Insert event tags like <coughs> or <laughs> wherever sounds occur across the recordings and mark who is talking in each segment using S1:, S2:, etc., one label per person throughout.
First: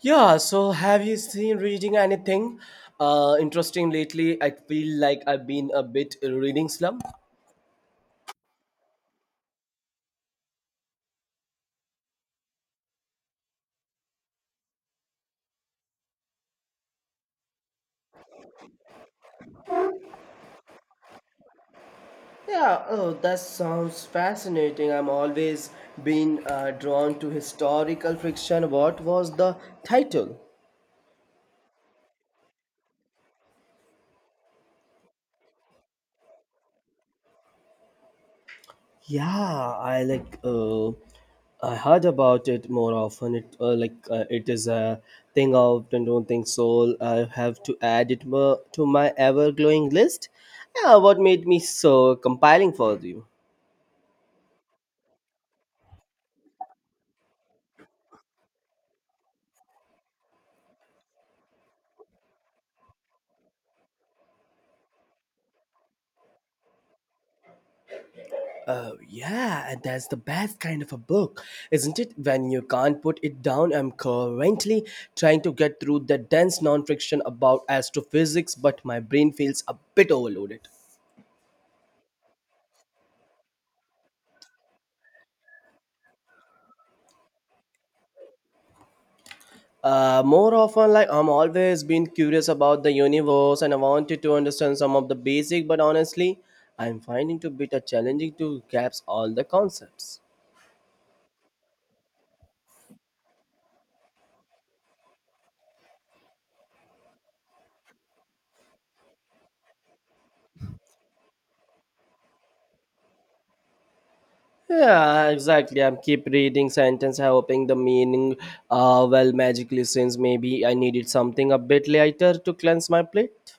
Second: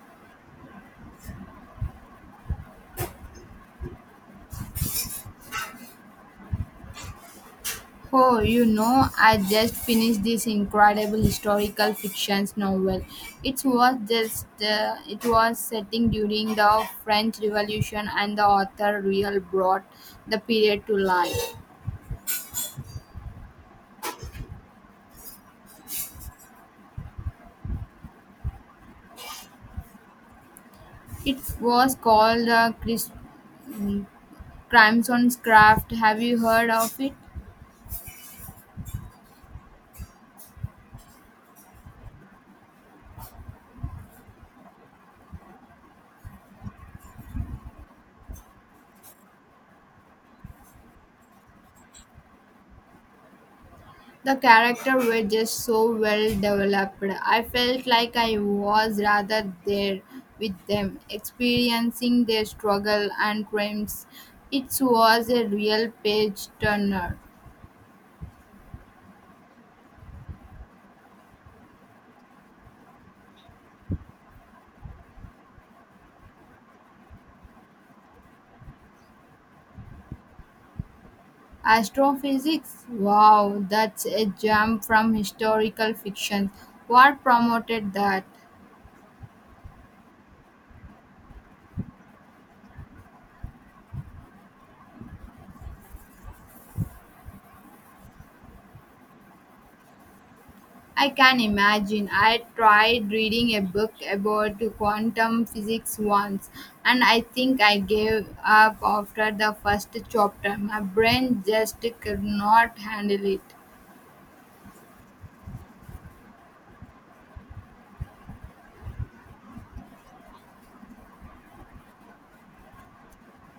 S1: Yeah, so have you seen reading anything interesting lately? I feel like I've been a bit reading slump.
S2: Oh, you know, I just finished this incredible historical fiction novel. It was just it was setting during the French Revolution, and the author really brought the period to life.
S1: Yeah, oh, that sounds fascinating. I'm always been drawn to historical fiction. What was the title?
S2: It was called mm, Crimson's Craft. Have you heard of it?
S1: Yeah, I like I heard about it more often. It like it is a thing out and don't think so. I have to add it more to my ever glowing list. Yeah, what made me so compiling for you?
S2: The character were just so well developed. I felt like I was rather there with them, experiencing their struggle and crimes. It was a real page turner.
S1: Oh, yeah, and that's the best kind of a book, isn't it? When you can't put it down, I'm currently trying to get through the dense non-fiction about astrophysics, but my brain feels a bit overloaded.
S2: Astrophysics? Wow, that's a jump from historical fiction. What promoted that?
S1: Like I'm always been curious about the universe and I wanted to understand some of the basic, but honestly, I'm finding it a bit a challenging to grasp all the concepts.
S2: I can imagine. I tried reading a book about quantum physics once, and I think I gave up after the first chapter. My brain just could not handle it.
S1: Yeah, exactly. I'm keep reading sentence, hoping the meaning, magically since maybe I needed something a bit later to cleanse my plate.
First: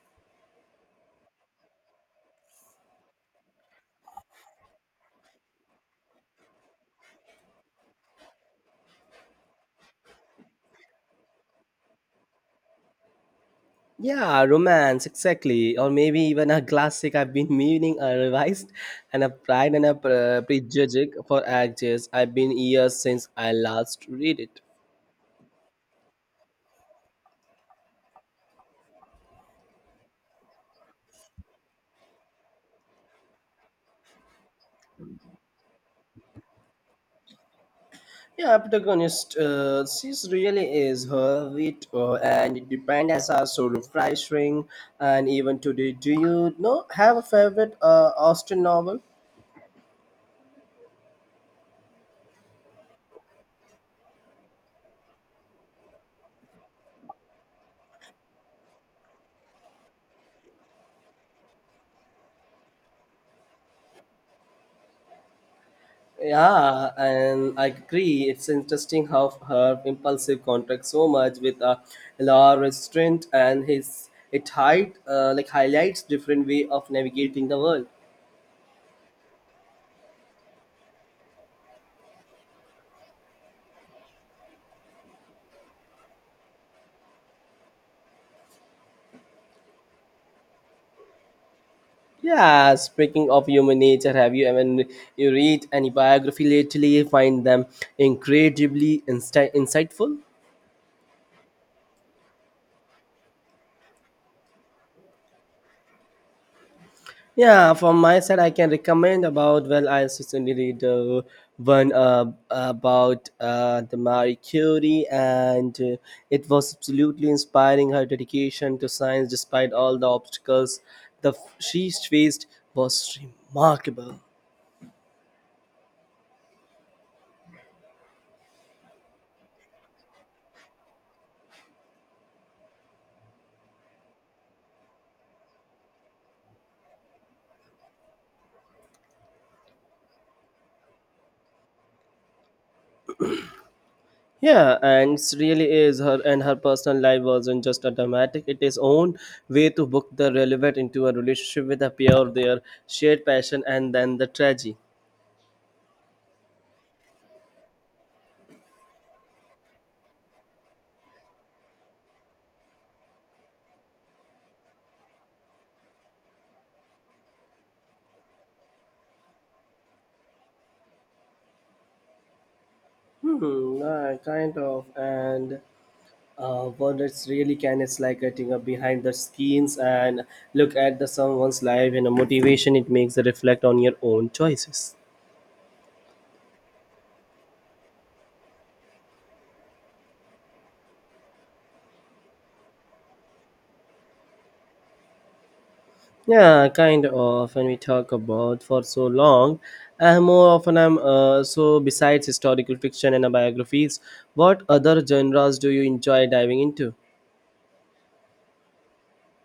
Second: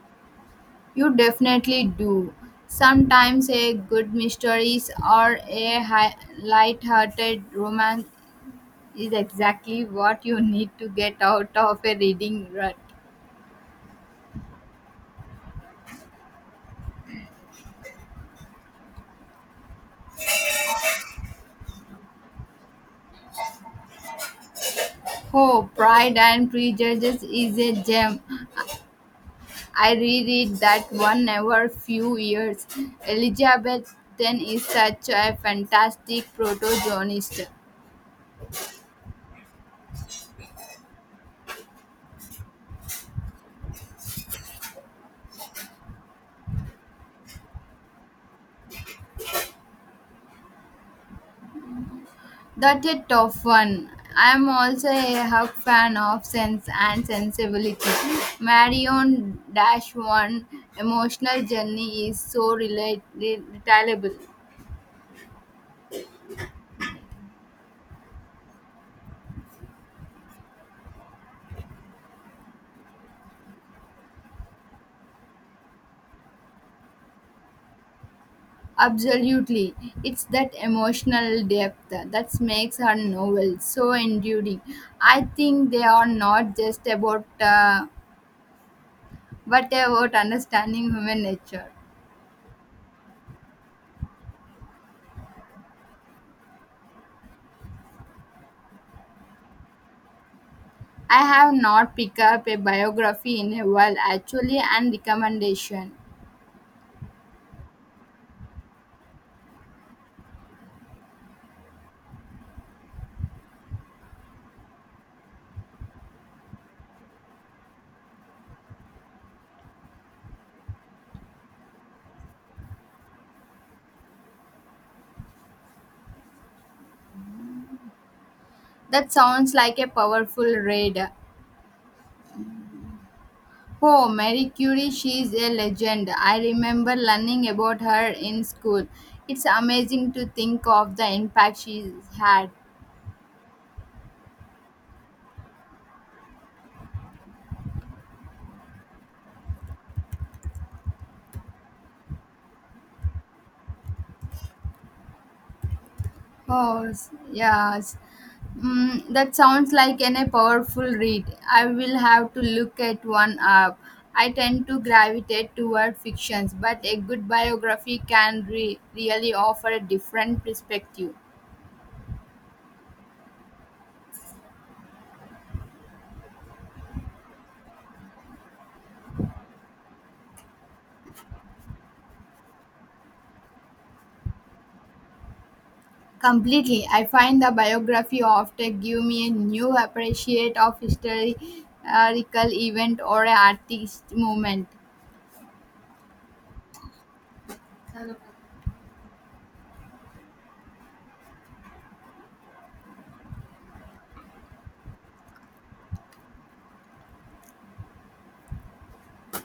S2: You definitely do. Sometimes a good mysteries or a light-hearted romance is exactly what you need to get out of a reading rut.
S1: Yeah, romance, exactly, or maybe even a classic I've been <laughs> meaning, a revised, and a pride and a prejudging for ages. I've been years since I last read it.
S2: Oh, Pride and Prejudice is a gem. I reread that one every few years. Elizabeth Ten is such a fantastic protagonist.
S1: Yeah, protagonist, she really is her wit and it depends as our solo price ring. And even today, do you know have a favorite Austen novel?
S2: That's a tough one. I'm also a hug fan of Sense and Sensibility. Marion Dash One emotional journey is so relatable.
S1: Yeah, and I agree. It's interesting how her impulsive contracts so much with law restraint and his it hide like highlights different way of navigating the world.
S2: Absolutely. It's that emotional depth that makes her novel so enduring. I think they are not just about but about understanding human nature.
S1: Yeah, speaking of human nature, have you ever you read any biography lately? Find them incredibly insightful.
S2: I have not picked up a biography in a while, actually, and recommendation.
S1: Yeah, from my side, I can recommend about. Well, I certainly read one about the Marie Curie, and it was absolutely inspiring. Her dedication to science, despite all the obstacles she faced, was remarkable.
S2: That sounds like a powerful read. Oh, Mary Curie, she is a legend. I remember learning about her in school. It's amazing to think of the impact she had.
S1: Yeah, and it's really is her and her personal life wasn't just a dramatic. It is own way to book the relevant into a relationship with a peer, their shared passion, and then the tragedy.
S2: Oh, yes. That sounds like an, a powerful read. I will have to look at one up. I tend to gravitate toward fictions, but a good biography can really offer a different perspective.
S1: Kind of. And what it's really can is like getting up behind the scenes and look at the someone's life and a motivation. It makes a reflect on your own choices.
S2: Completely. I find the biography often give me a new appreciate of historical event or a artist movement.
S1: Yeah, kind of. When we talk about for so long, more often I'm so besides historical fiction and biographies, what other genres do you enjoy diving into?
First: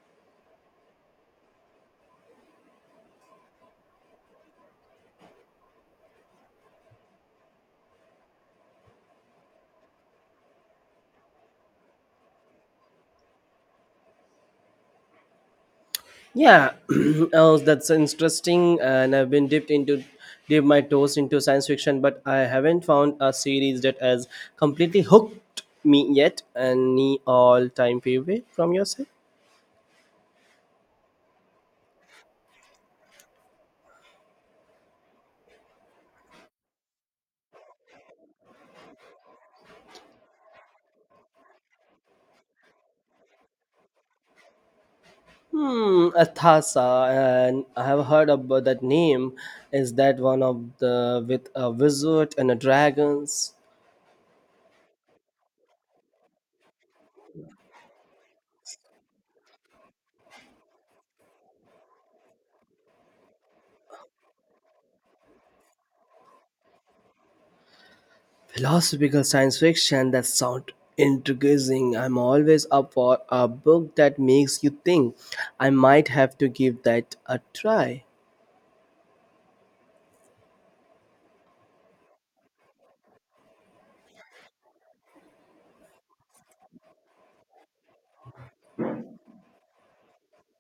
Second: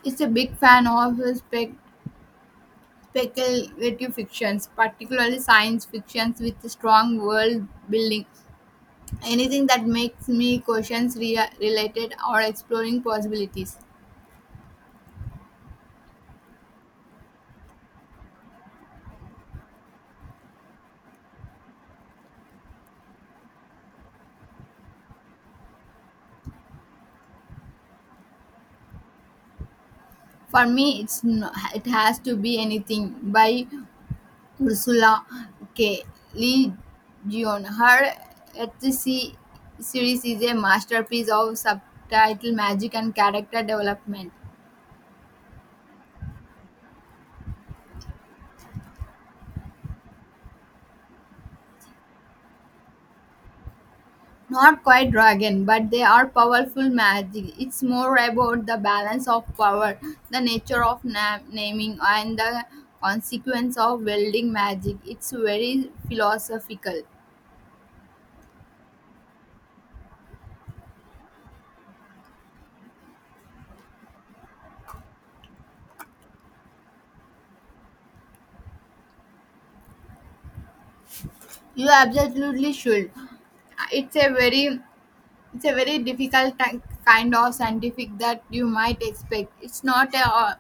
S2: It's a big fan of speculative fictions, particularly science fictions with strong world building. Anything that makes me questions related or exploring possibilities.
S1: Yeah, <clears throat> oh, that's interesting. And I've been dipped into dip my toes into science fiction, but I haven't found a series that has completely hooked me yet. Any all-time favorite from your side?
S2: For me, it's no, it has to be anything by Ursula K. Le Guin. Her HC series is a masterpiece of subtitle magic and character development.
S1: Hmm, Athasa, and I have heard about that name. Is that one of the with a wizard and a dragons?
S2: Not quite dragon, but they are powerful magic. It's more about the balance of power, the nature of naming, and the consequence of wielding magic. It's very philosophical.
S1: Philosophical science fiction that sound intriguing. I'm always up for a book that makes you think. I might have to give that a try.
S2: You absolutely should. It's a very it's a very kind of scientific that you might expect. It's not a, all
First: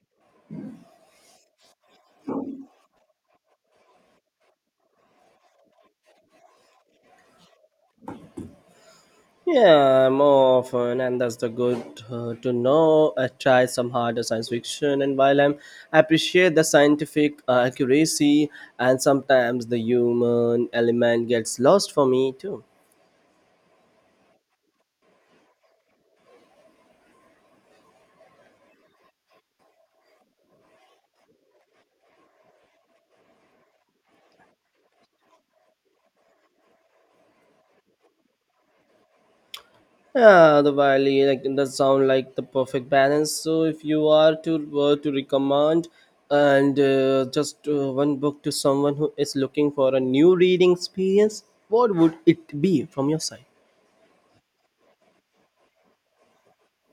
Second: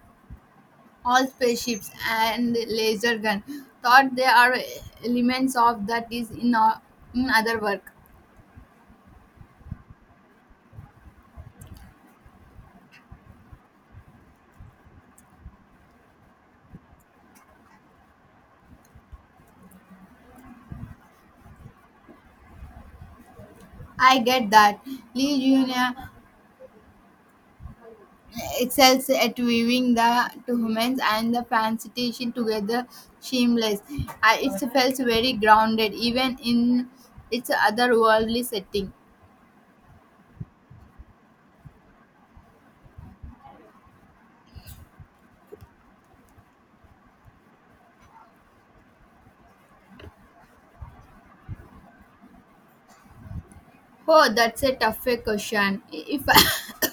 S2: all spaceships and laser gun. Thought there are elements of that is in other work.
S1: Yeah, more often, and that's the good to know. I try some harder science fiction, and while I appreciate the scientific accuracy, and sometimes the human element gets lost for me too.
S2: I get that. Lee Jr. excels at weaving the two humans and the fantasy together seamless. I, it feels very grounded, even in its otherworldly setting.
S1: Yeah, the Wiley, like that sound like the perfect balance. So if you are to were to recommend and just one book to someone who is looking for a new reading experience, what would it be from your side?
S2: Oh, that's a tough question. If <laughs>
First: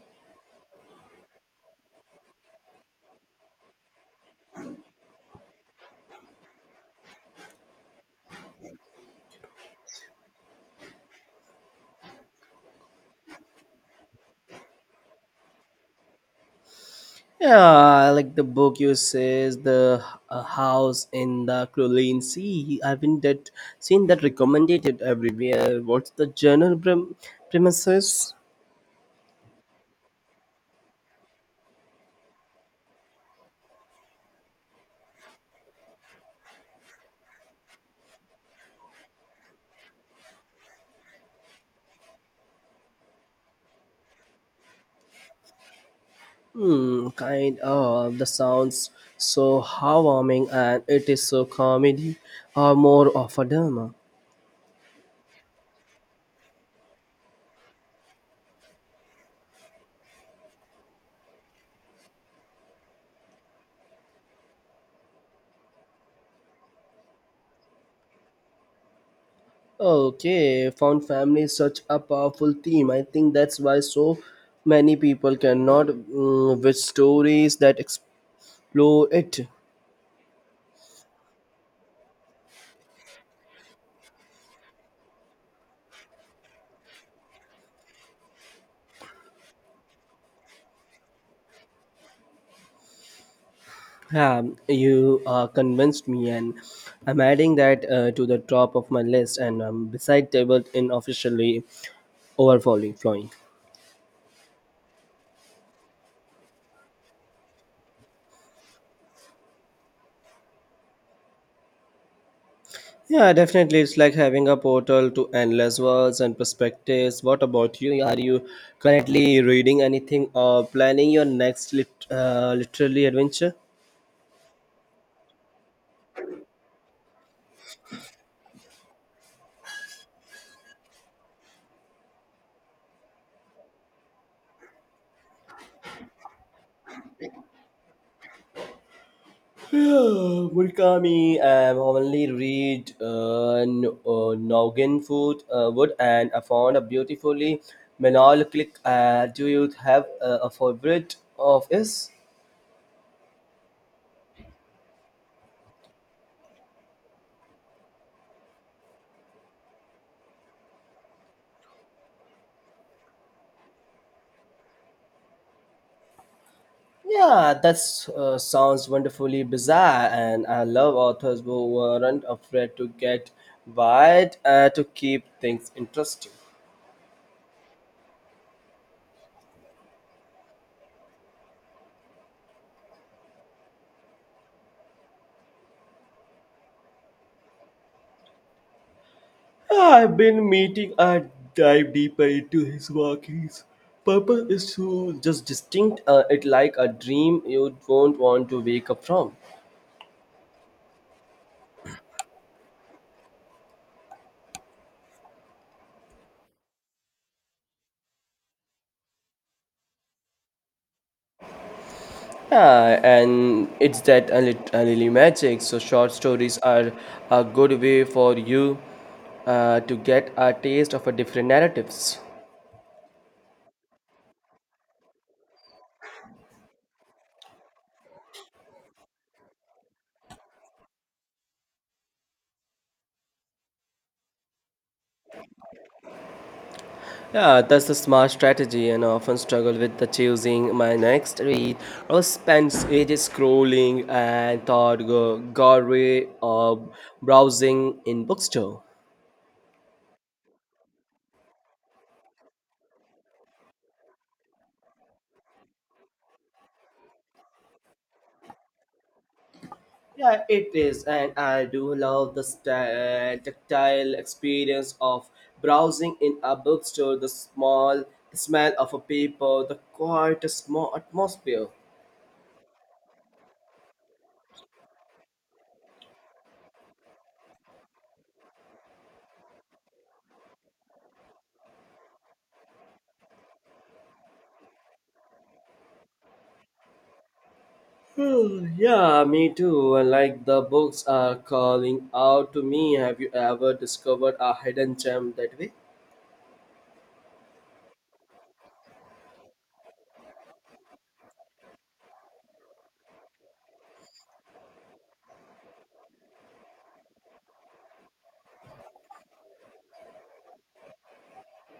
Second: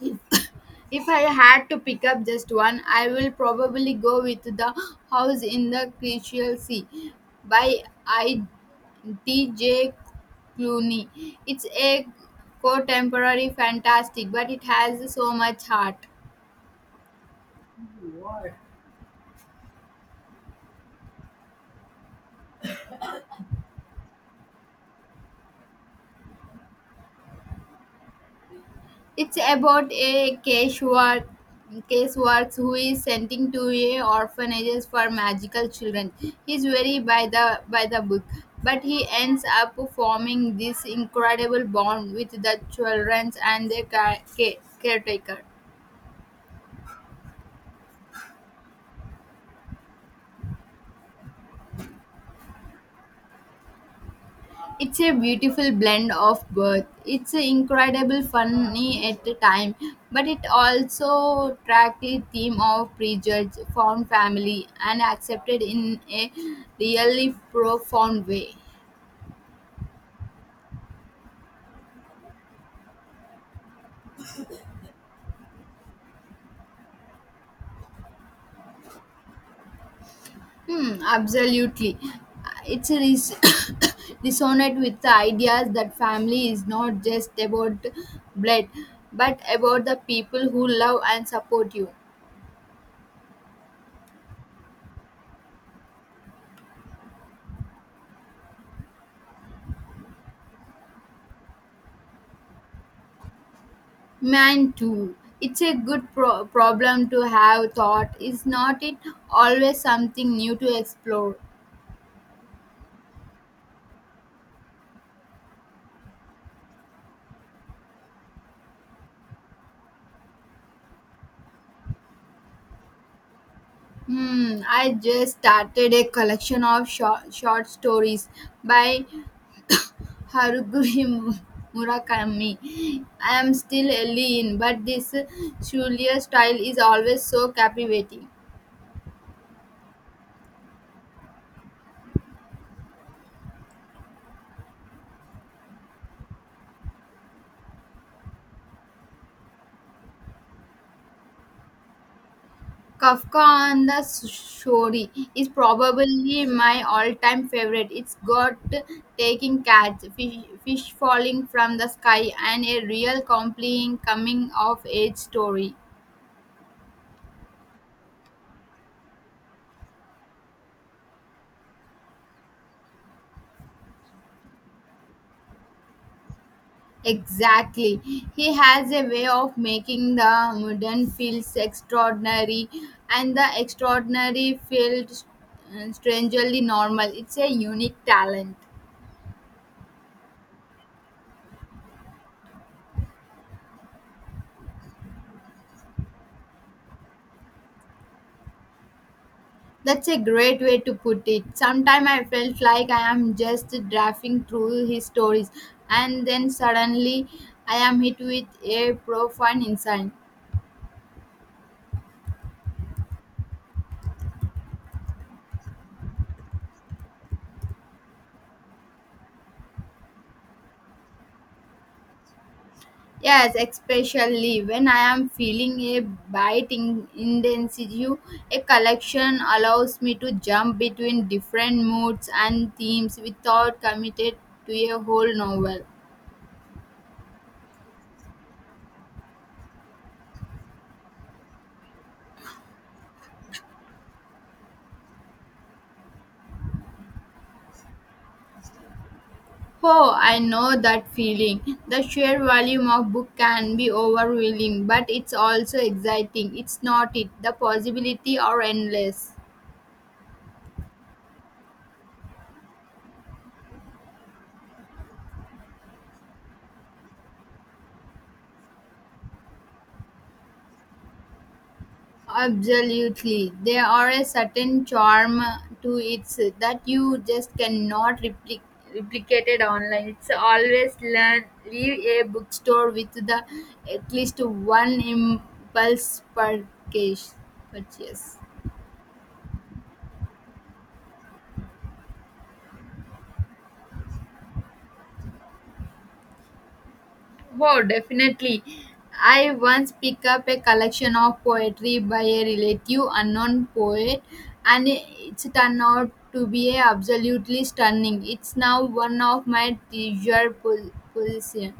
S2: If <coughs> if I had to pick up just one, I will probably go with The House in the Crystal Sea by I. T. J. Clooney. It's a contemporary fantastic, but it has so much heart.
S1: Yeah, I like the book you says the house in the Crowley Sea. I haven't that seen that recommended everywhere. What's the premises?
S2: It's about a casework who is sending to a orphanages for magical children. He's very by the book, but he ends up forming this incredible bond with the children and their caretaker.
S1: Kind of the sounds so harming and it is so comedy or more of a drama.
S2: It's a beautiful blend of both. It's incredible funny at the time, but it also tracked the theme of prejudice, found family, and accepted in a really profound way.
S1: Okay, found family is such a powerful theme. I think that's why so many people cannot with stories that explore it.
S2: Hmm, absolutely. It's a res- <coughs> resonate with the ideas that family is not just about blood, but about the people who love and support you.
S1: Yeah, you convinced me, and I'm adding that to the top of my list, and beside table in officially overflowing. Flowing.
S2: Mine too. It's a good problem to have thought, is not it? Always something new to explore.
S1: Yeah, definitely, it's like having a portal to endless worlds and perspectives. What about you? Are you currently reading anything or planning your next literary adventure?
S2: Hmm, I just started a collection of short stories by <coughs> Haruguri Mu- Murakami. I am still early in, but this Shulia style is always so captivating.
S1: <sighs> Murakami only read Noggin food, Wood and I found a beautifully melancholic. Do you have a favorite of his?
S2: Kafka on the Shore is probably my all-time favorite. It's got taking cats, fish falling from the sky, and a real compelling coming-of-age story.
S1: Yeah, that sounds wonderfully bizarre, and I love authors who weren't afraid to get wide to keep things interesting.
S2: Exactly. He has a way of making the modern feels extraordinary, and the extraordinary feels strangely normal. It's a unique talent.
S1: I've been meeting and dive deeper into his workings. Purpose is to just distinct it like a dream you don't want to wake up from.
S2: That's a great way to put it. Sometimes I felt like I am just drafting through his stories, and then suddenly I am hit with a profound insight.
S1: Yeah, and it's that a little magic. So short stories are a good way for you to get a taste of a different narratives.
S2: Yes, especially when I am feeling a bite in intensity, a collection allows me to jump between different moods and themes without committed to a whole novel.
S1: Yeah, that's a smart strategy, and I often struggle with the choosing my next read. I will spend ages scrolling and thought gallery or browsing in bookstore.
S2: Oh, I know that feeling. The sheer volume of book can be overwhelming, but it's also exciting. It's not it. The possibility are endless.
S1: Yeah, it is, and I do love the tactile experience of browsing in a bookstore. The smell of a paper, the quiet, small atmosphere.
S2: Absolutely. There are a certain charm to it that you just cannot replicated online. It's always learn leave a bookstore with the at least one impulse purchase.
S1: Hmm, yeah, me too. And like the books are calling out to me. Have you ever discovered a hidden gem that way?
S2: Oh, definitely. I once picked up a collection of poetry by a relative unknown poet, and it's turned out to be absolutely stunning. It's now one of my treasured possessions.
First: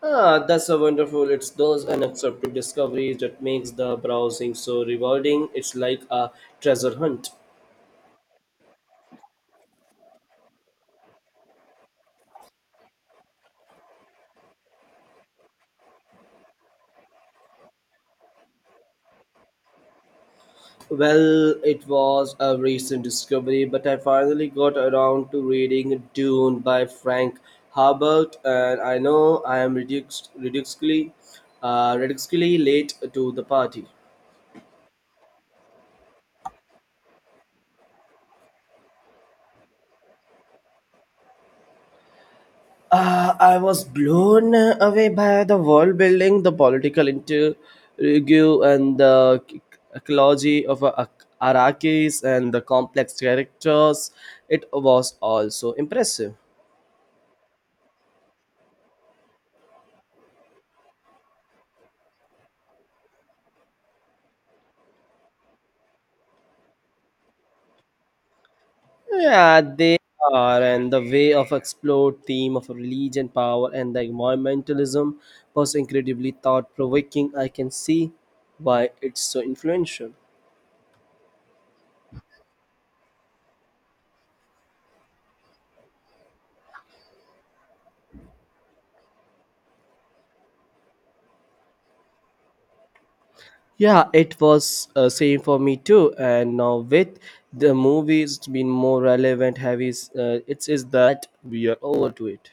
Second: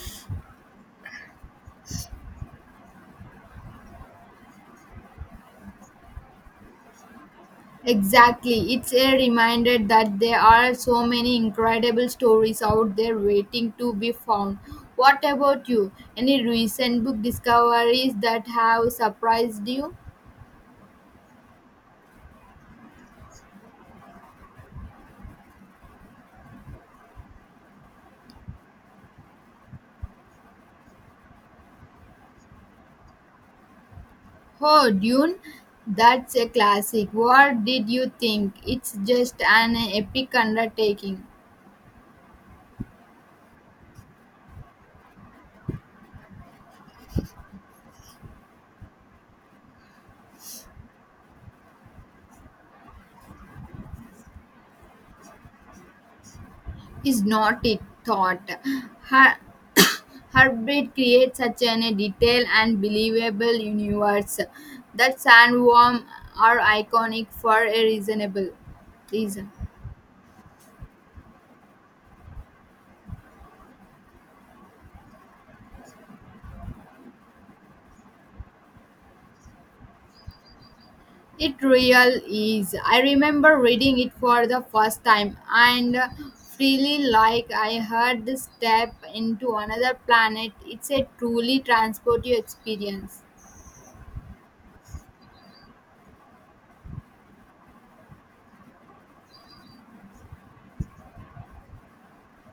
S1: Ah, that's so wonderful. It's those unaccepted discoveries that makes the browsing so rewarding. It's like a treasure hunt.
S2: Exactly. It's a reminder that there are so many incredible stories out there waiting to be found. What about you? Any recent book discoveries that have surprised you?
S1: Well, it was a recent discovery, but I finally got around to reading Dune by Frank Herbert, and I know I am ridiculously late to the party.
S2: Oh, Dune, that's a classic. What did you think? It's just an epic undertaking,
S1: I was blown away by the world building, the political intrigue, and the ecology of Arakis and the complex characters. It was also impressive.
S2: is not it? Thought. Her- <coughs> Heartbeat creates such an a detailed and believable universe. That sandworm are iconic for a reason.
S1: Yeah, they are, and the way of explored theme of religion, power, and the environmentalism was incredibly thought provoking. I can see why it's so influential.
S2: It real is. I remember reading it for the first time and freely like I heard the step into another planet. It's a truly transport you experience.
S1: Yeah, it was same for me too. And now with the movies it's been more relevant, heavy, it is that we are over to it.